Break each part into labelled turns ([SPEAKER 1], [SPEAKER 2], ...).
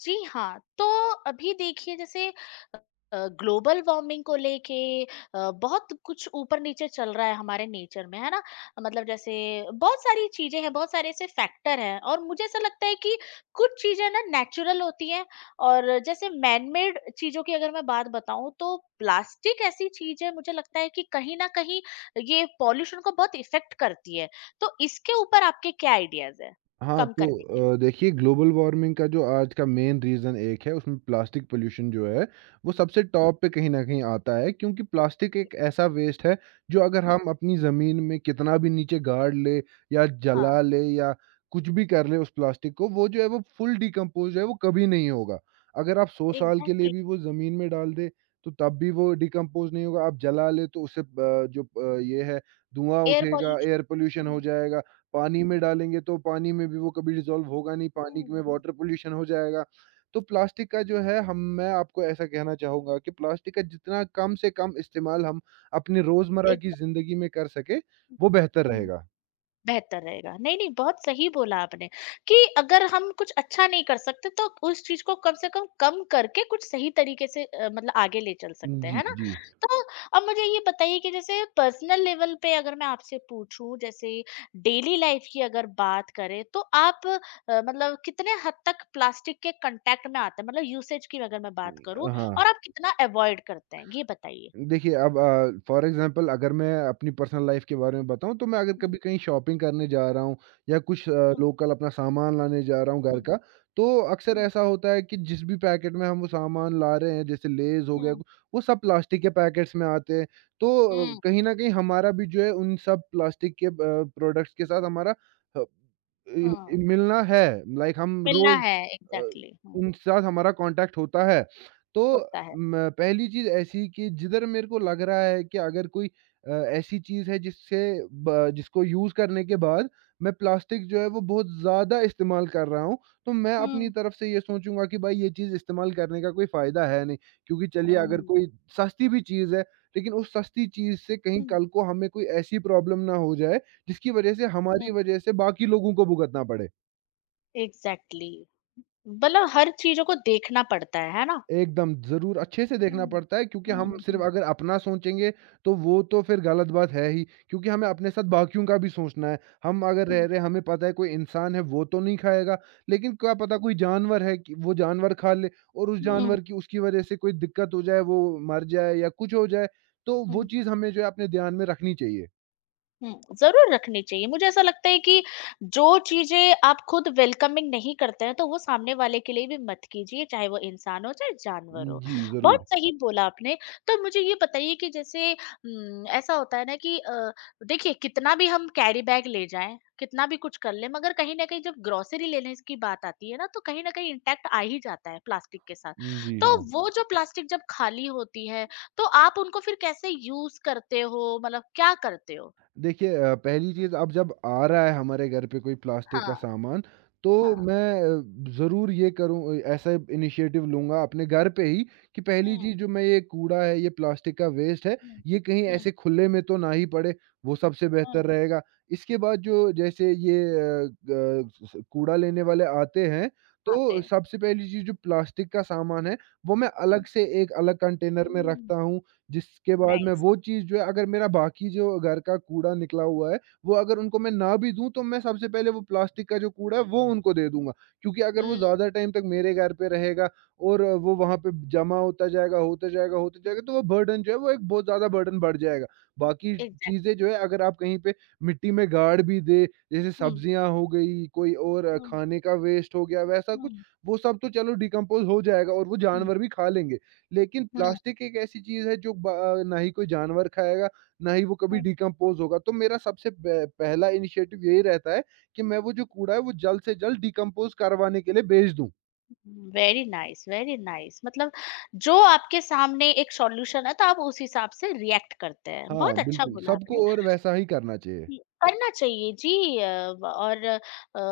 [SPEAKER 1] जी हाँ, तो अभी देखिए जैसे ग्लोबल वार्मिंग को लेके बहुत कुछ ऊपर-नीचे चल रहा है हमारे नेचर में, है ना? मतलब जैसे बहुत सारी चीज़ें हैं, बहुत सारे ऐसे फैक्टर हैं और मुझे ऐसा लगता है कि कुछ चीज़ें ना नेचुरल होती हैं और जैसे मैन-मेड चीज़ों की अगर मैं बात बताऊँ तो प्लास्टिक ऐसी चीज़ है मुझे लगता है कि कहीं न कहीं ये पॉल्यूशन को बहुत इफ़ेक्ट करती है। तो इसके ऊपर आपके क्या आइडियाज़ हैं,
[SPEAKER 2] हाँ,
[SPEAKER 1] कम करने के लिए?
[SPEAKER 2] तो देखिए ग्लोबल वार्मिंग का जो आज का मेन रीज़न एक है उसमें प्लास्टिक पॉल्यूशन जो है, वो सबसे टॉप पे कहीं न कहीं आता है क्योंकि प्लास्टिक एक ऐसा वेस्ट है जो अगर
[SPEAKER 1] हुँ, हुँ,
[SPEAKER 2] हम अपनी ज़मीन में कितना भी नीचे गाड़ ले या जला
[SPEAKER 1] हाँ।
[SPEAKER 2] ले या कुछ भी कर ले उस प्लास्टिक को, वो जो है वो फुल डिकम्पोज़ है वो कभी नहीं होगा। अगर आप 100 साल के लिए
[SPEAKER 1] Exactly.
[SPEAKER 2] भी वो ज़मीन में डाल दें, तो तब भी वो डिकम्पोज़ नहीं होगा, आप जला लें तो उससे ये है धुआँ
[SPEAKER 1] Air
[SPEAKER 2] उठेगा,
[SPEAKER 1] pollution.
[SPEAKER 2] Air pollution
[SPEAKER 1] Hmm.
[SPEAKER 2] हो जाएगा। पानी
[SPEAKER 1] Hmm.
[SPEAKER 2] में डालेंगे तो पानी में भी वो कभी डिज़ोल्व होगा नहीं, पानी में
[SPEAKER 1] Hmm. Mm.
[SPEAKER 2] वाटर पॉल्यूशन हो जाएगा। तो प्लास्टिक का जो है हम मैं आपको ऐसा कहना चाहूँगा कि प्लास्टिक का जितना कम से कम इस्तेमाल हम अपनी रोज़मर्रा की
[SPEAKER 1] Exactly.
[SPEAKER 2] ज़िंदगी में कर सकें, वो बेहतर
[SPEAKER 1] Hmm.
[SPEAKER 2] रहेगा।
[SPEAKER 1] बेहतर रहेगा। नहीं, नहीं बहुत सही बोला आपने कि अगर हम कुछ अच्छा नहीं कर सकते तो उस चीज़ को कम से कम कम करके कुछ सही तरीके से मतलब आगे ले चल सकते हैं,
[SPEAKER 2] जी,
[SPEAKER 1] है ना?
[SPEAKER 2] जी।
[SPEAKER 1] तो अब मुझे ये बताइए कि जैसे पर्सनल लेवल पे अगर मैं आपसे पूछूँ जैसे डेली लाइफ़ की अगर बात करें तो आप मतलब कितने हद तक प्लास्टिक के कॉन्टैक्ट में आते हैं? मतलब यूसेज की अगर मैं बात करूँ
[SPEAKER 2] हाँ।
[SPEAKER 1] और आप कितना अवॉइड करते हैं? ये बताइए?
[SPEAKER 2] देखिए, अब फॉर एग्ज़ाम्पल अगर मैं अपनी पर्सनल लाइफ़ के बारे में बताऊँ, तो मैं अगर कभी
[SPEAKER 1] हुँ,
[SPEAKER 2] कहीं शॉपिंग करने जा रहा हूँ या
[SPEAKER 1] हुँ,
[SPEAKER 2] लोकल अपना सामान लाने जा रहा हूँ घर
[SPEAKER 1] हुँ,
[SPEAKER 2] का, तो अक्सर
[SPEAKER 1] हुँ,
[SPEAKER 2] ऐसा होता है कि जिस भी पैकेट में हम वो सामान ला रहे हैं, जैसे लेज़ हो गया,
[SPEAKER 1] हुँ,
[SPEAKER 2] वो सब प्लास्टिक के पैकेट्स में आते हैं। तो
[SPEAKER 1] हुँ,
[SPEAKER 2] कहीं न कहीं हमारा भी जो है उन सब प्लास्टिक के प्रोडक्ट्स के साथ हमारा अ, इ
[SPEAKER 1] हुँ।
[SPEAKER 2] मिलना है, लाइक हम
[SPEAKER 1] मिलना
[SPEAKER 2] रोज़
[SPEAKER 1] है
[SPEAKER 2] अ,
[SPEAKER 1] एग्ज़ैक्टली हुँ,
[SPEAKER 2] उनके साथ हमारा कॉन्टैक्ट होता है। तो
[SPEAKER 1] होता है।
[SPEAKER 2] म पहली चीज़ ऐसी कि जिधर मेरे को लग रहा है कि अगर कोई ऐसी चीज़ है जिससे ब जिसको यूज़ करने के बाद मैं प्लास्टिक जो है वो बहुत ज़्यादा इस्तेमाल कर रहा हूँ, तो मैं अपनी
[SPEAKER 1] हुँ।
[SPEAKER 2] तरफ से ये सोचूँगा कि भाई ये चीज़ इस्तेमाल करने का कोई फ़ायदा है नहीं। क्योंकि चलिए अगर
[SPEAKER 1] हुँ।
[SPEAKER 2] कोई सस्ती भी चीज़ है, लेकिन उस सस्ती चीज़ से कहीं
[SPEAKER 1] हुँ।
[SPEAKER 2] कल को हमें कोई ऐसी प्रॉब्लम ना हो जाए, जिसकी वज़ह से
[SPEAKER 1] हुँ,
[SPEAKER 2] हमारी वज़ह से बाकी लोगों को भुगतना पड़े।
[SPEAKER 1] एग्ज़ैक्टली मतलब हर चीज़ों को देखना पड़ता है ना?
[SPEAKER 2] एकदम, ज़रूर अच्छे से देखना
[SPEAKER 1] हुँ।
[SPEAKER 2] पड़ता है क्योंकि हम
[SPEAKER 1] हुँ,
[SPEAKER 2] हुँ। सिर्फ़
[SPEAKER 1] हुँ,
[SPEAKER 2] अगर अपना सोचेंगे, तो वो तो फिर गलत बात है ही क्योंकि हमें अपने साथ बाकियों का भी सोचना है। हम अगर रह
[SPEAKER 1] हुँ।
[SPEAKER 2] रहे हैं, हमें पता है कोई इंसान है वो तो नहीं खाएगा, लेकिन क्या पता कोई जानवर है कि वो जानवर खा ले और उस
[SPEAKER 1] हुँ,
[SPEAKER 2] जानवर की उसकी वज़ह से कोई दिक्कत हो जाए, वो मर जाए या कुछ हो जाए, तो वो
[SPEAKER 1] हुँ।
[SPEAKER 2] चीज़ हमें जो है अपने ध्यान में रखनी चाहिए।
[SPEAKER 1] हुँ, ज़रूर रखनी चाहिए। मुझे ऐसा लगता है कि जो चीज़ें आप खुद वेलकमिंग नहीं करते हैं, तो वो सामने वाले के लिए भी मत कीजिए, चाहे वो इंसान हो, चाहे जानवर हो।
[SPEAKER 2] जी, ज़रूर।
[SPEAKER 1] बहुत सही बोला आपने। तो मुझे ये बताइए कि जैसे ऐसा होता है ना कि देखिए कितना भी हम कैरी बैग ले जाएँ, कितना भी कुछ कर लें, मगर कहीं न कहीं जब ग्रोसरी लेने की बात आती है ना, तो कहीं न कहीं इंटैक्ट आ ही जाता है प्लास्टिक के साथ।
[SPEAKER 2] जी,
[SPEAKER 1] तो
[SPEAKER 2] हाँ।
[SPEAKER 1] वो जो प्लास्टिक जब खाली होती है, तो आप उनको फिर कैसे यूज़ करते हो? मतलब क्या करते हो?
[SPEAKER 2] देखिए पहली चीज़ अब जब आ रहा है हमारे घर पे कोई प्लास्टिक का
[SPEAKER 1] हाँ,
[SPEAKER 2] सामान, तो
[SPEAKER 1] हाँ।
[SPEAKER 2] मैं ज़रूर ये करूँ, ऐसा इनिशिएटिव लूँगा अपने घर पे ही कि पहली
[SPEAKER 1] हुँ,
[SPEAKER 2] चीज़ जो मैं ये कूड़ा है, ये प्लास्टिक का वेस्ट है,
[SPEAKER 1] हुँ,
[SPEAKER 2] ये कहीं
[SPEAKER 1] हुँ,
[SPEAKER 2] ऐसे खुले में तो ना ही पड़े, वो सबसे बेहतर
[SPEAKER 1] हुँ,
[SPEAKER 2] रहेगा। इसके बाद जो जैसे ये अ, ग स कूड़ा लेने वाले आते हैं,
[SPEAKER 1] आते
[SPEAKER 2] तो
[SPEAKER 1] हैं।
[SPEAKER 2] सबसे पहली चीज़ जो प्लास्टिक का सामान है, वो मैं
[SPEAKER 1] हुँ,
[SPEAKER 2] अलग से एक अलग कंटेनर में
[SPEAKER 1] हुँ,
[SPEAKER 2] रखता हूँ। जिसके बाद मैं
[SPEAKER 1] नाइस।
[SPEAKER 2] वो चीज़ जो है अगर मेरा बाकी जो घर का कूड़ा निकला हुआ है, वो अगर उनको मैं ना भी दूँ तो मैं सबसे पहले वो प्लास्टिक का जो कूड़ा है वो उनको दे दूँगा। क्योंकि अगर वो
[SPEAKER 1] हुँ,
[SPEAKER 2] ज़्यादा टाइम तक मेरे घर पे रहेगा और वो वहाँ पे जमा होता जाएगा, होता जाएगा, होता जाएगा तो वो बर्डन जो है वो एक बहुत ज़्यादा बर्डन बढ़ जाएगा। बाकी
[SPEAKER 1] एग्ज़ैक्ट
[SPEAKER 2] चीज़ें जो है अगर आप कहीं पे मिट्टी में गाड़ भी दें, जैसे
[SPEAKER 1] हुँ,
[SPEAKER 2] सब्जियाँ हो गई, कोई और
[SPEAKER 1] हुँ,
[SPEAKER 2] खाने का वेस्ट हो गया वैसा कुछ,
[SPEAKER 1] हुँ,
[SPEAKER 2] वो सब तो चलो डिकम्पोज़ हो जाएगा और वो
[SPEAKER 1] हुँ,
[SPEAKER 2] जानवर भी खा लेंगे। लेकिन
[SPEAKER 1] हुँ,
[SPEAKER 2] प्लास्टिक एक ऐसी चीज़ है जो ना ही कोई जानवर खाएगा, ना ही वो कभी
[SPEAKER 1] हुँ,
[SPEAKER 2] डिकम्पोज़ होगा। तो मेरा सबसे प पहला इनिशिएटिव यही रहता है कि मैं वो जो कूड़ा है, वो जल्द से जल्द डिकम्पोज़ करवाने के लिए भेज दूँ।
[SPEAKER 1] वेरी नाइस मतलब जो आपके सामने एक सॉल्यूशन है तो आप उस हिसाब से रिएक्ट करते हैं।
[SPEAKER 2] हाँ,
[SPEAKER 1] बहुत अच्छा
[SPEAKER 2] बिल्कुल।
[SPEAKER 1] बोला आपने।
[SPEAKER 2] सबको और वैसा ही करना चाहिए।
[SPEAKER 1] जी, करना चाहिए जी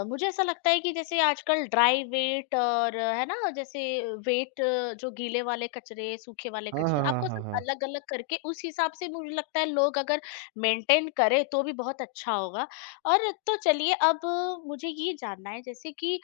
[SPEAKER 1] मुझे ऐसा लगता है कि जैसे आजकल ड्राई वेट और है ना जैसे वेट जो गीले वाले कचरे, सूखे वाले
[SPEAKER 2] हाँ, हाँ,
[SPEAKER 1] कचरे
[SPEAKER 2] हाँ,
[SPEAKER 1] आपको
[SPEAKER 2] हाँ,
[SPEAKER 1] सब
[SPEAKER 2] हाँ।
[SPEAKER 1] अलग-अलग करके उस हिसाब से मुझे लगता है लोग अगर मेंटेन करें तो भी बहुत अच्छा होगा। और तो चलिए अब मुझे ये जानना है जैसे कि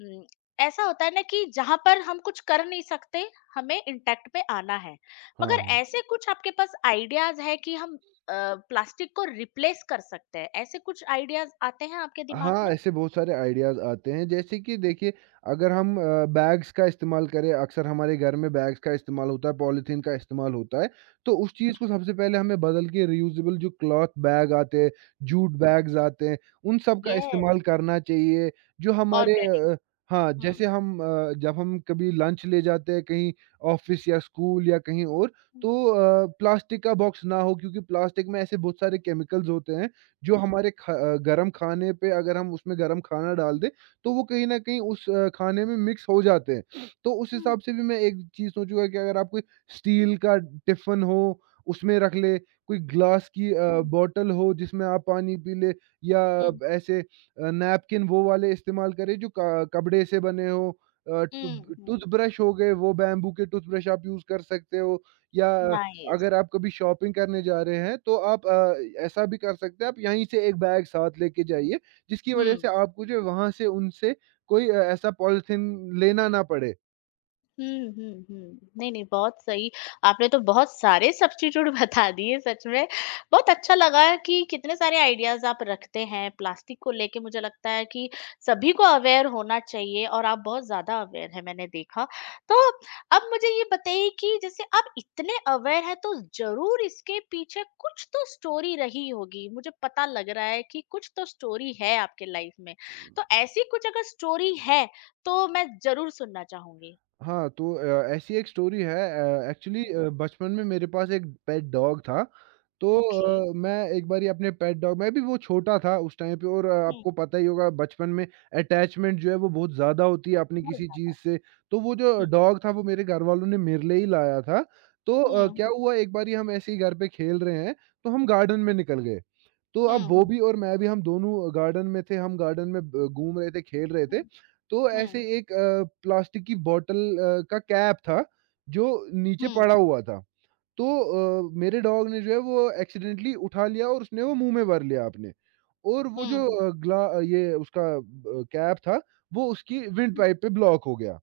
[SPEAKER 1] उम, ऐसा होता है ना कि जहाँ पर हम कुछ कर नहीं सकते, हमें इम्पैक्ट पे आना है।
[SPEAKER 2] हाँ,
[SPEAKER 1] मगर
[SPEAKER 2] हाँ।
[SPEAKER 1] ऐसे कुछ आपके पास आइडियाज़ है कि हम प्लास्टिक को रिप्लेस कर सकते हैं ऐसे कुछ आइडियाज आते हैं आपके दिमाग
[SPEAKER 2] हाँ,
[SPEAKER 1] में
[SPEAKER 2] ऐसे बहुत सारे आइडियाज़ आते हैं। जैसे कि देखिए अगर हम बैग्स का इस्तेमाल करें, अक्सर हमारे घर में बैग्स का इस्तेमाल होता है, पॉलीथीन का इस्तेमाल होता है। तो उस चीज़ को सबसे पहले हमें बदल के रीयूजेबल जो क्लॉथ बैग आते हैं, जूट बैग्स आते हैं, उन सब का
[SPEAKER 1] यस
[SPEAKER 2] इस्तेमाल करना चाहिए। जो हमारे
[SPEAKER 1] ऑर्गेनिक
[SPEAKER 2] हाँ,
[SPEAKER 1] हम्म
[SPEAKER 2] जैसे हम जब हम कभी लंच ले जाते हैं कहीं ऑफ़िस या स्कूल या कहीं और, तो प्लास्टिक का बॉक्स ना हो क्योंकि प्लास्टिक में ऐसे बहुत सारे केमिकल्स होते हैं जो
[SPEAKER 1] हम्म
[SPEAKER 2] हमारे गरम खाने पे अगर हम उसमें गरम खाना डाल दें, तो वो कहीं न कहीं उस खाने में मिक्स हो जाते हैं। तो उस
[SPEAKER 1] हम्म
[SPEAKER 2] हिसाब से भी मैं एक चीज़ सोचूँगा कि अगर आप कोई स्टील का टिफ़िन हो, उसमें रख ले, कोई ग्लास की बॉटल हो जिसमें आप पानी पी ले या
[SPEAKER 1] हम्म
[SPEAKER 2] ऐसे नैपकिन वो वाले इस्तेमाल करें जो क कपड़े से बने हों। अ, टू
[SPEAKER 1] हम्म
[SPEAKER 2] टूथब्रश हो गए, वो बैम्बू के टूथब्रश आप यूज़ कर सकते हो या
[SPEAKER 1] नाइस
[SPEAKER 2] अगर आप कभी शॉपिंग करने जा रहे हैं तो आप ऐसा भी कर सकते हैं आप यहीं से एक बैग साथ लेके जाइए जिसकी वज़ह से आपको जो है वहाँ से उनसे कोई ऐसा पॉलिथीन लेना ना पड़े।
[SPEAKER 1] हुँ, हुँ, हुँ। नहीं, नहीं बहुत सही, आपने तो बहुत सारे सब्स्टिट्यूट बता दिए सच में। बहुत अच्छा लगा कि कितने सारे आइडियाज़ आप रखते हैं प्लास्टिक को लेके मुझे लगता है कि सभी को अवेयर होना चाहिए और आप बहुत ज़्यादा अवेयर हैं मैंने देखा। तो अब मुझे ये बताइए कि जैसे आप इतने अवेयर हैं तो ज़रूर इसके पीछे कुछ तो स्टोरी रही होगी। मुझे पता लग रहा है कि कुछ तो स्टोरी है आपके लाइफ़ में। तो ऐसी कुछ अगर स्टोरी है, तो मैं ज़रूर सुनना चाहूँगी।
[SPEAKER 2] हाँ, तो ऐसी एक स्टोरी है एक्चुअली बचपन में मेरे पास एक पेट डॉग था। तो
[SPEAKER 1] ओके।
[SPEAKER 2] मैं एक बारी अपने पेट डॉग मैं भी वो छोटा था उस टाइम पे और
[SPEAKER 1] हुँ,
[SPEAKER 2] आपको पता ही होगा बचपन में अटैचमेंट जो है वो बहुत ज़्यादा होती है अपनी
[SPEAKER 1] बहुत
[SPEAKER 2] किसी चीज़
[SPEAKER 1] ज़्यादा।
[SPEAKER 2] से। तो वो जो
[SPEAKER 1] हुँ,
[SPEAKER 2] डॉग था वो मेरे घरवालों ने मेरे लिए ही लाया था। तो
[SPEAKER 1] हुँ,
[SPEAKER 2] क्या हुआ एक बारी हम ऐसे ही घर पे खेल रहे हैं, तो हम गार्डन में निकल गए। तो अब
[SPEAKER 1] हुँ,
[SPEAKER 2] वो
[SPEAKER 1] हुँ,
[SPEAKER 2] भी और मैं भी हम दोनों गार्डन में थे, हम गार्डन में ब घूम रहे थे, खेल रहे थे।
[SPEAKER 1] हुँ,
[SPEAKER 2] तो ऐसे
[SPEAKER 1] हुँ,
[SPEAKER 2] एक प्लास्टिक की बॉटल का कैप था, जो नीचे
[SPEAKER 1] हुँ,
[SPEAKER 2] पड़ा हुआ था। तो मेरे डॉग ने जो है वो एक्सीडेंटली उठा लिया और उसने वो मुँह में भर लिया अपने। और वो
[SPEAKER 1] हुँ,
[SPEAKER 2] जो
[SPEAKER 1] हुँ,
[SPEAKER 2] ये उसका ब कैप था, वो उसकी विंड
[SPEAKER 1] हुँ।
[SPEAKER 2] पाइप पे ब्लॉक हो गया।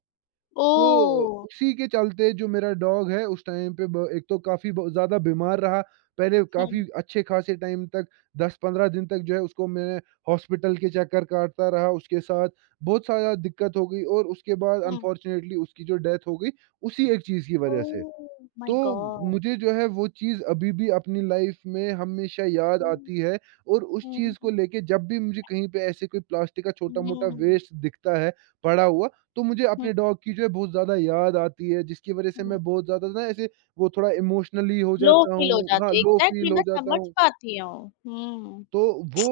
[SPEAKER 2] तो
[SPEAKER 1] ओह!
[SPEAKER 2] उसी के चलते जो मेरा डॉग है उस टाइम पे ब एक तो काफ़ी ब ज़्यादा बीमार रहा। पहले काफ़ी
[SPEAKER 1] हुँ,
[SPEAKER 2] अच्छे खासे टाइम तक 10-15 दिन तक जो है उसको मैंने हॉस्पिटल के चक्कर काटता रहा, उसके साथ बहुत सारा दिक्कत हो गई और उसके बाद
[SPEAKER 1] हुँ।
[SPEAKER 2] अनफॉर्चुनेटली उसकी जो डेथ हो गई, उसी एक चीज़ की वजह से।
[SPEAKER 1] ओह
[SPEAKER 2] तो
[SPEAKER 1] माय गॉड!
[SPEAKER 2] मुझे जो है वो चीज़ अभी भी अपनी लाइफ में हमेशा याद
[SPEAKER 1] हुँ,
[SPEAKER 2] आती है और उस
[SPEAKER 1] हुँ,
[SPEAKER 2] चीज़ को लेके जब भी मुझे कहीं पे ऐसे कोई प्लास्टिक का छोटा-मोटा
[SPEAKER 1] हुँ,
[SPEAKER 2] वेस्ट दिखता है पड़ा हुआ, तो मुझे
[SPEAKER 1] हुँ,
[SPEAKER 2] अपने डॉग की जो है बहुत ज़्यादा याद आती है, जिसकी वज़ह से
[SPEAKER 1] हुँ।
[SPEAKER 2] मैं बहुत ज़्यादा ना ऐसे वो थोड़ा इमोशनली हो
[SPEAKER 1] लो
[SPEAKER 2] जाता
[SPEAKER 1] फील हो
[SPEAKER 2] हूँ हाँ,
[SPEAKER 1] जाते हैं,
[SPEAKER 2] लो फील
[SPEAKER 1] एग्ज़ैक्टली
[SPEAKER 2] हो
[SPEAKER 1] मैं
[SPEAKER 2] जाता
[SPEAKER 1] समझ
[SPEAKER 2] हूँ।
[SPEAKER 1] पाती हूँ। हुँ।
[SPEAKER 2] तो वो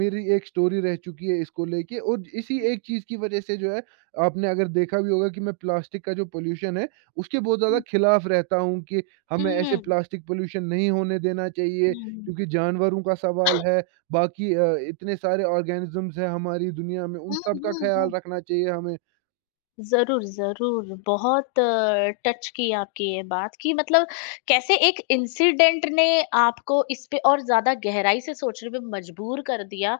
[SPEAKER 2] मेरी एक स्टोरी रह चुकी है इसको लेके और इसी
[SPEAKER 1] हुँ,
[SPEAKER 2] एक चीज़ की वज़ह से जो है, आपने अगर देखा भी होगा कि मैं प्लास्टिक का जो पॉल्यूशन है, उसके बहुत ज़्यादा
[SPEAKER 1] हुँ,
[SPEAKER 2] खिलाफ़ रहता हूँ कि
[SPEAKER 1] हुँ,
[SPEAKER 2] हमें ऐसे
[SPEAKER 1] हुँ,
[SPEAKER 2] प्लास्टिक पॉल्यूशन नहीं होने देना चाहिए
[SPEAKER 1] हुँ,
[SPEAKER 2] क्योंकि जानवरों का सवाल है, बाकी इतने सारे ऑर्गेनिज़म्स हैं हमारी दुनिया में, उन
[SPEAKER 1] हुँ,
[SPEAKER 2] सब का ख़्याल
[SPEAKER 1] हुँ।
[SPEAKER 2] रखना चाहिए हमें।
[SPEAKER 1] ज़रूर, ज़रूर। बहुत टच की आपकी ये बात कि मतलब कैसे एक इंसिडेंट ने आपको इस पे और ज़्यादा गहराई से सोचने पे मजबूर कर दिया।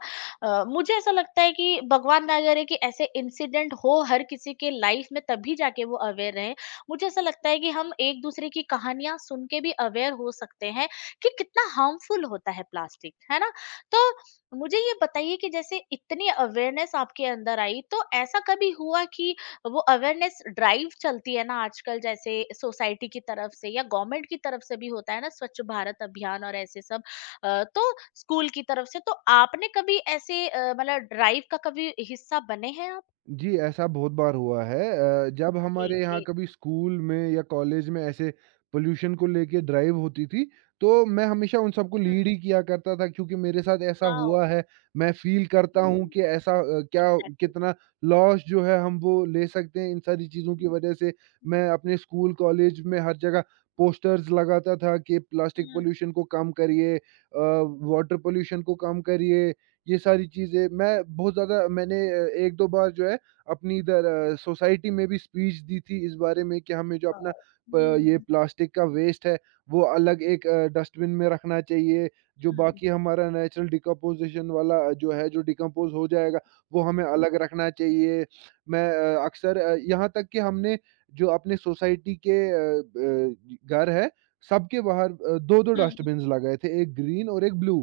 [SPEAKER 1] मुझे ऐसा लगता है कि भगवान ना करे कि ऐसे इंसिडेंट हो हर किसी के लाइफ में तभी जाके वो अवेयर रहे। मुझे ऐसा लगता है कि हम एक-दूसरे की कहानियाँ सुन के भी अवेयर हो सकते हैं कि कितना हार्मफुल होता है प्लास्टिक, है ना? तो मुझे ये बताइए कि जैसे इतनी अवेयरनेस आपके अंदर आई, तो ऐसा कभी हुआ कि वो अवेयरनेस ड्राइव चलती है ना आजकल जैसे सोसाइटी की तरफ से या गवर्नमेंट की तरफ से भी होता है ना स्वच्छ भारत अभियान और ऐसे सब तो स्कूल की तरफ से तो आपने कभी ऐसे मतलब ड्राइव का कभी हिस्सा बने हैं आप
[SPEAKER 2] जी, ऐसा बहुत बार हुआ है जब हमारे यहाँ
[SPEAKER 1] ग्रेट
[SPEAKER 2] कभी स्कूल में या कॉलेज में ऐसे पोल्यूशन को लेके ड्राइव होती थी, तो मैं हमेशा उन सबको लीड ही किया करता था क्योंकि मेरे साथ ऐसा
[SPEAKER 1] वाओ
[SPEAKER 2] हुआ है। मैं फ़ील करता हूँ कि ऐसा अ, क्या
[SPEAKER 1] एग्जैक्टली
[SPEAKER 2] कितना लॉस जो है हम वो ले सकते हैं इन सारी चीज़ों की वज़ह से। मैं अपने स्कूल, कॉलेज में हर जगह पोस्टर्स लगाता था कि प्लास्टिक पोल्यूशन को कम करिए, वाटर पोल्यूशन को कम करिए, ये सारी चीज़ें। मैं बहुत ज़्यादा मैंने अ, 1-2 बार जो है अपनी इधर सोसाइटी में भी स्पीच दी थी इस बारे में कि हमें जो अपना प ये प्लास्टिक का वेस्ट है, वो अलग एक डस्टबिन में रखना चाहिए, जो बाकी हमारा नेचुरल डिकम्पोज़िशन वाला जो है, जो डिकम्पोज़ हो जाएगा, वो हमें अलग रखना चाहिए। मैं अक्सर, यहाँ तक कि हमने जो अपने सोसाइटी के अ, ब घर है, सबके बाहर 2-2 डस्टबिन्स लगाए थे, एक ग्रीन और एक ब्लू।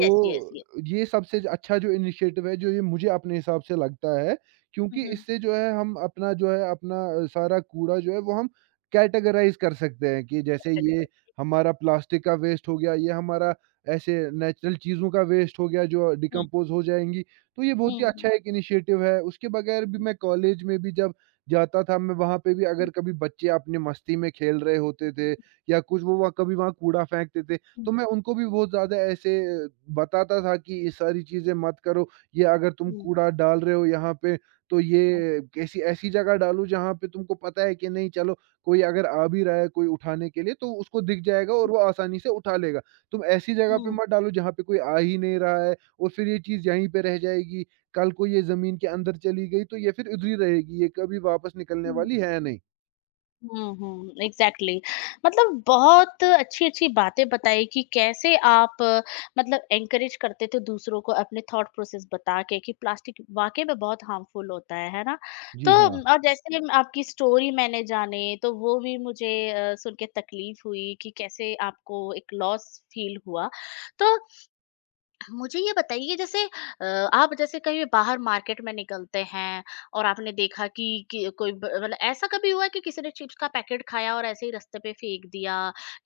[SPEAKER 2] तो
[SPEAKER 1] यस, यस।
[SPEAKER 2] ये सबसे ज अच्छा जो इनिशिएटिव है, जो ये मुझे अपने हिसाब से लगता है, क्योंकि इससे जो है हम अपना जो है अपना सारा कूड़ा जो है वो हम कैटेगराइज़ कर सकते हैं कि जैसे
[SPEAKER 1] Agree.
[SPEAKER 2] ये हमारा प्लास्टिक का वेस्ट हो गया, ये हमारा ऐसे नेचुरल चीज़ों का वेस्ट हो गया जो डिकम्पोज़ हो जाएँगी। तो ये बहुत
[SPEAKER 1] हम्म,
[SPEAKER 2] ही
[SPEAKER 1] हम्म, हम्म,
[SPEAKER 2] अच्छा एक इनिशिएटिव है, उसके बगैर भी मैं कॉलेज में भी जब जाता था। मैं वहाँ पे भी अगर
[SPEAKER 1] हम्म,
[SPEAKER 2] कभी बच्चे अपनी मस्ती में खेल रहे होते थे या कुछ वो वहाँ कभी वहाँ कूड़ा फेंकते थे।
[SPEAKER 1] हम्म,
[SPEAKER 2] तो मैं उनको भी बहुत ज़्यादा ऐसे बताता था कि ये सारी चीज़ें मत करो, ये अगर तुम
[SPEAKER 1] हम्म, हम्म,
[SPEAKER 2] कूड़ा डाल रहे हो यहाँ पे, तो ये कैसी ऐसी जगह डालो जहाँ पे तुमको पता है कि नहीं। चलो, कोई अगर आ भी रहा है कोई उठाने के लिए तो उसको दिख जाएगा और वो आसानी से उठा लेगा। तुम ऐसी जगह पे
[SPEAKER 1] हम्म,
[SPEAKER 2] मत डालो जहाँ पे कोई आ ही नहीं रहा है और फिर ये चीज़ यहीं पे रह जाएगी। कल को ये ज़मीन के अंदर चली गई तो ये फिर उधर ही रहेगी, ये कभी वापस निकलने
[SPEAKER 1] हम्म,
[SPEAKER 2] वाली है नहीं।
[SPEAKER 1] हुँ, हुँ, एग्ज़ैक्टली मतलब बहुत अच्छी-अच्छी बातें बताई कि कैसे आप मतलब एनकरेज करते थे दूसरों को अपने थॉट प्रोसेस बता के कि प्लास्टिक वाक़ई में बहुत हार्मफुल होता है ना? तो
[SPEAKER 2] जी, हाँ।
[SPEAKER 1] और जैसे हम आपकी स्टोरी मैंने जाने तो वो भी मुझे सुन के तकलीफ़ हुई कि कैसे आपको एक लॉस फ़ील हुआ। तो मुझे ये बताइए जैसे अ, आप जैसे कहीं बाहर मार्केट में निकलते हैं और आपने देखा कि, कि कोई मतलब ऐसा कभी हुआ है कि किसी ने चिप्स का पैकेट खाया और ऐसे ही रास्ते पे फेंक दिया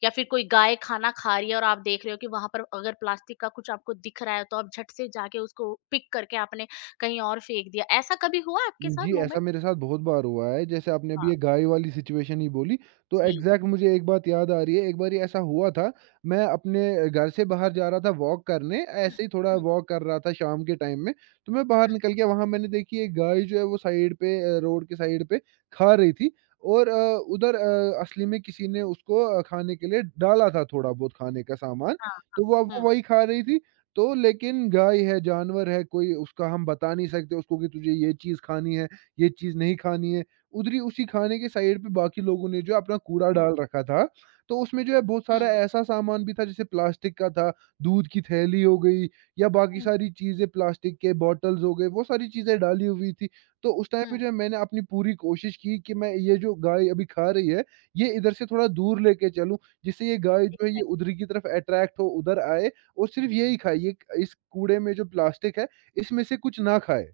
[SPEAKER 1] या फिर कोई गाय खाना खा रही है और आप देख रहे हो कि वहां पर अगर प्लास्टिक का कुछ आपको दिख रहा है तो आप झट से जाके उसको पिक करके आपने कहीं और फेंक दिया ऐसा कभी हुआ आपके साथ
[SPEAKER 2] जी, ऐसा
[SPEAKER 1] मोमेंट
[SPEAKER 2] मेरे साथ बहुत बार हुआ है, जैसे आपने अभी
[SPEAKER 1] हाँ
[SPEAKER 2] ये गाय वाली सिचुएशन ही बोली, तो
[SPEAKER 1] जी
[SPEAKER 2] एग्ज़ैक्ट मुझे एक बात याद आ रही है। एक बारी ऐसा हुआ था, मैं अपने घर से बाहर जा रहा था वॉक करने,
[SPEAKER 1] हम्म,
[SPEAKER 2] ऐसे ही थोड़ा
[SPEAKER 1] हम्म,
[SPEAKER 2] वॉक कर रहा था शाम के टाइम में। तो मैं बाहर निकल गया, वहाँ मैंने देखी एक गाय जो है वो साइड पे रोड के साइड पे खा रही थी और उधर असली में किसी ने उसको खाने के लिए डाला था थोड़ा बहुत खाने का सामान।
[SPEAKER 1] हाँ
[SPEAKER 2] तो
[SPEAKER 1] हाँ,
[SPEAKER 2] वो अब वो
[SPEAKER 1] हम्म
[SPEAKER 2] वही खा रही थी। तो लेकिन गाय है, जानवर है, कोई उसका हम बता नहीं सकते उसको कि तुझे ये चीज़ खानी है, ये चीज़ नहीं खानी है। उधरी उसी खाने के साइड पे बाकी लोगों ने जो है अपना कूड़ा डाल रखा था। तो उसमें जो है बहुत सारा
[SPEAKER 1] हम्म
[SPEAKER 2] ऐसा सामान भी था जैसे प्लास्टिक का था, दूध की थैली हो गई या बाकी
[SPEAKER 1] हम्म
[SPEAKER 2] सारी चीज़ें प्लास्टिक के बॉटल्स हो गए, वो सारी चीज़ें डाली हुई थी। तो उस टाइम
[SPEAKER 1] हम्म
[SPEAKER 2] पे
[SPEAKER 1] हम्म
[SPEAKER 2] जो है मैंने अपनी पूरी कोशिश की कि मैं ये जो गाय अभी खा रही है, ये इधर से थोड़ा दूर लेके चलूँ, जिससे ये गाय जो है ये उधर की तरफ अट्रैक्ट हो, उधर आए और सिर्फ़ यही खाए, ये इस कूड़े में जो प्लास्टिक है, इसमें से कुछ ना खाए।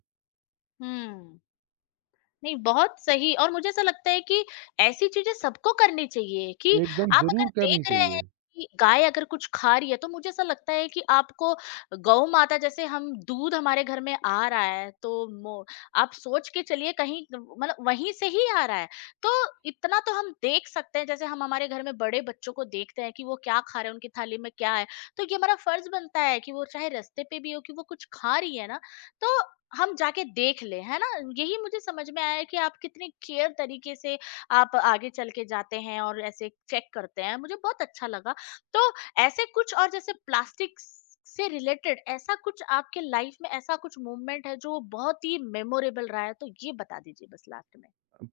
[SPEAKER 1] हम्म नहीं, बहुत सही और मुझे ऐसा लगता है कि ऐसी चीज़ें सबको करनी चाहिए कि
[SPEAKER 2] एकदम
[SPEAKER 1] आप
[SPEAKER 2] ज़रूर
[SPEAKER 1] अगर
[SPEAKER 2] करनी
[SPEAKER 1] देख रहे हैं
[SPEAKER 2] चाहिए।
[SPEAKER 1] कि गाय अगर कुछ खा रही है, तो मुझे ऐसा लगता है कि आपको गौ माता जैसे हम दूध हमारे घर में आ रहा है, तो मो आप सोच के चलिए कहीं मतलब वहीं से ही आ रहा है। तो इतना तो हम देख सकते हैं, जैसे हम हमारे घर में बड़े बच्चों को देखते हैं कि वो क्या खा रहे हैं, उनकी थाली में क्या है। तो ये हमारा फर्ज़ बनता है कि वो चाहे रास्ते पे भी हो कि वो कुछ खा रही है ना, तो हम जाके देख लें, है ना? यही मुझे समझ में आया कि आप कितने केयर तरीके से आप आगे चल के जाते हैं और ऐसे चेक करते हैं, मुझे बहुत अच्छा लगा। तो ऐसे कुछ और जैसे प्लास्टिक स से रिलेटेड ऐसा कुछ आपके लाइफ में ऐसा कुछ मूवमेंट है जो बहुत ही मेमोरेबल रहा है? तो ये बता दीजिए बस लास्ट में।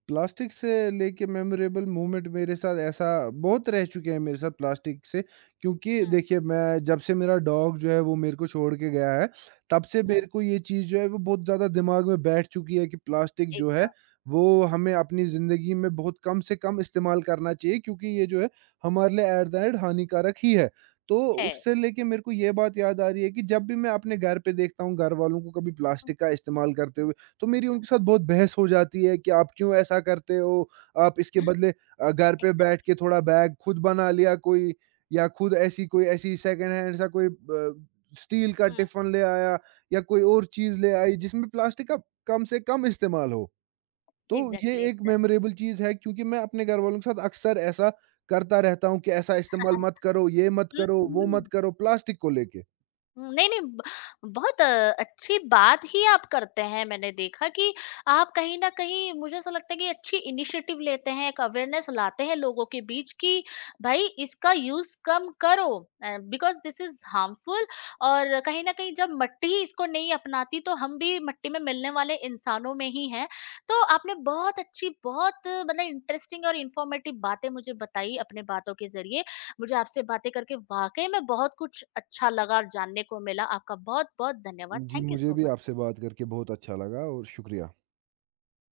[SPEAKER 2] प्लास्टिक से लेके मेमोरेबल मोमेंट मेरे साथ ऐसा बहुत रह चुके हैं मेरे साथ प्लास्टिक से, क्योंकि
[SPEAKER 1] हुँ,
[SPEAKER 2] देखिए मैं जब से मेरा डॉग जो है वो मेरे को छोड़ के गया है, तब से
[SPEAKER 1] हुँ,
[SPEAKER 2] मेरे को ये चीज़ जो है वो बहुत ज़्यादा दिमाग में बैठ चुकी है कि प्लास्टिक जो है
[SPEAKER 1] एकदम
[SPEAKER 2] वो हमें अपनी ज़िंदगी में बहुत कम से कम इस्तेमाल करना चाहिए, क्योंकि ये जो है हमारे लिए एट द एंड हानिकारक ही है। तो
[SPEAKER 1] है।
[SPEAKER 2] उससे लेके मेरे को ये बात याद आ रही है कि जब भी मैं अपने घर पे देखता हूँ घर वालों को कभी
[SPEAKER 1] हुँ,
[SPEAKER 2] प्लास्टिक का इस्तेमाल करते हुए, तो मेरी उनके साथ बहुत बहस हो जाती है कि आप क्यों ऐसा करते हो? आप इसके बदले घर
[SPEAKER 1] एक
[SPEAKER 2] पे बैठ के थोड़ा बैग खुद बना लिया कोई या खुद ऐसी कोई ऐसी सेकंड हैंड सा कोई ब स्टील का
[SPEAKER 1] हुँ,
[SPEAKER 2] टिफ़िन ले आया या कोई और चीज़ ले आई जिसमें प्लास्टिक का कम से कम इस्तेमाल हो। तो ये
[SPEAKER 1] एग्ज़ैक्टली,
[SPEAKER 2] एक
[SPEAKER 1] एग्ज़ैक्टली।
[SPEAKER 2] मेमोरेबल चीज़ है, क्योंकि मैं अपने घरवालों के साथ अक्सर ऐसा करता रहता हूँ कि ऐसा
[SPEAKER 1] हाँ,
[SPEAKER 2] इस्तेमाल
[SPEAKER 1] हाँ।
[SPEAKER 2] मत करो, ये मत
[SPEAKER 1] हुँ,
[SPEAKER 2] करो, वो मत
[SPEAKER 1] हुँ।
[SPEAKER 2] करो, प्लास्टिक को लेके।
[SPEAKER 1] हुँ, नहीं, नहीं ब बहुत अच्छी बात ही आप करते हैं। मैंने देखा कि आप कहीं न कहीं मुझे ऐसा लगता है कि अच्छी इनिशिएटिव लेते हैं, एक अवेयरनेस लाते हैं लोगों के बीच कि भाई इसका यूज़ कम करो बिकॉज़ दिस इज़ हार्मफुल और कहीं न कहीं जब मट्टी इसको नहीं अपनाती तो हम भी मट्टी में मिलने वाले इंसानों में ही हैं। तो आपने बहुत अच्छी, बहुत मतलब इंटरेस्टिंग और इन्फॉर्मेटिव बातें मुझे बताई अपने बातों के ज़रिए। मुझे आपसे बातें करके वाकई में बहुत कुछ अच्छा लगा और जानने को मिला। आपका बहुत बहुत धन्यवाद।
[SPEAKER 2] जी,
[SPEAKER 1] थैंक यू
[SPEAKER 2] मुझे
[SPEAKER 1] सो
[SPEAKER 2] भी
[SPEAKER 1] मच।
[SPEAKER 2] आपसे बात करके बहुत अच्छा लगा और शुक्रिया।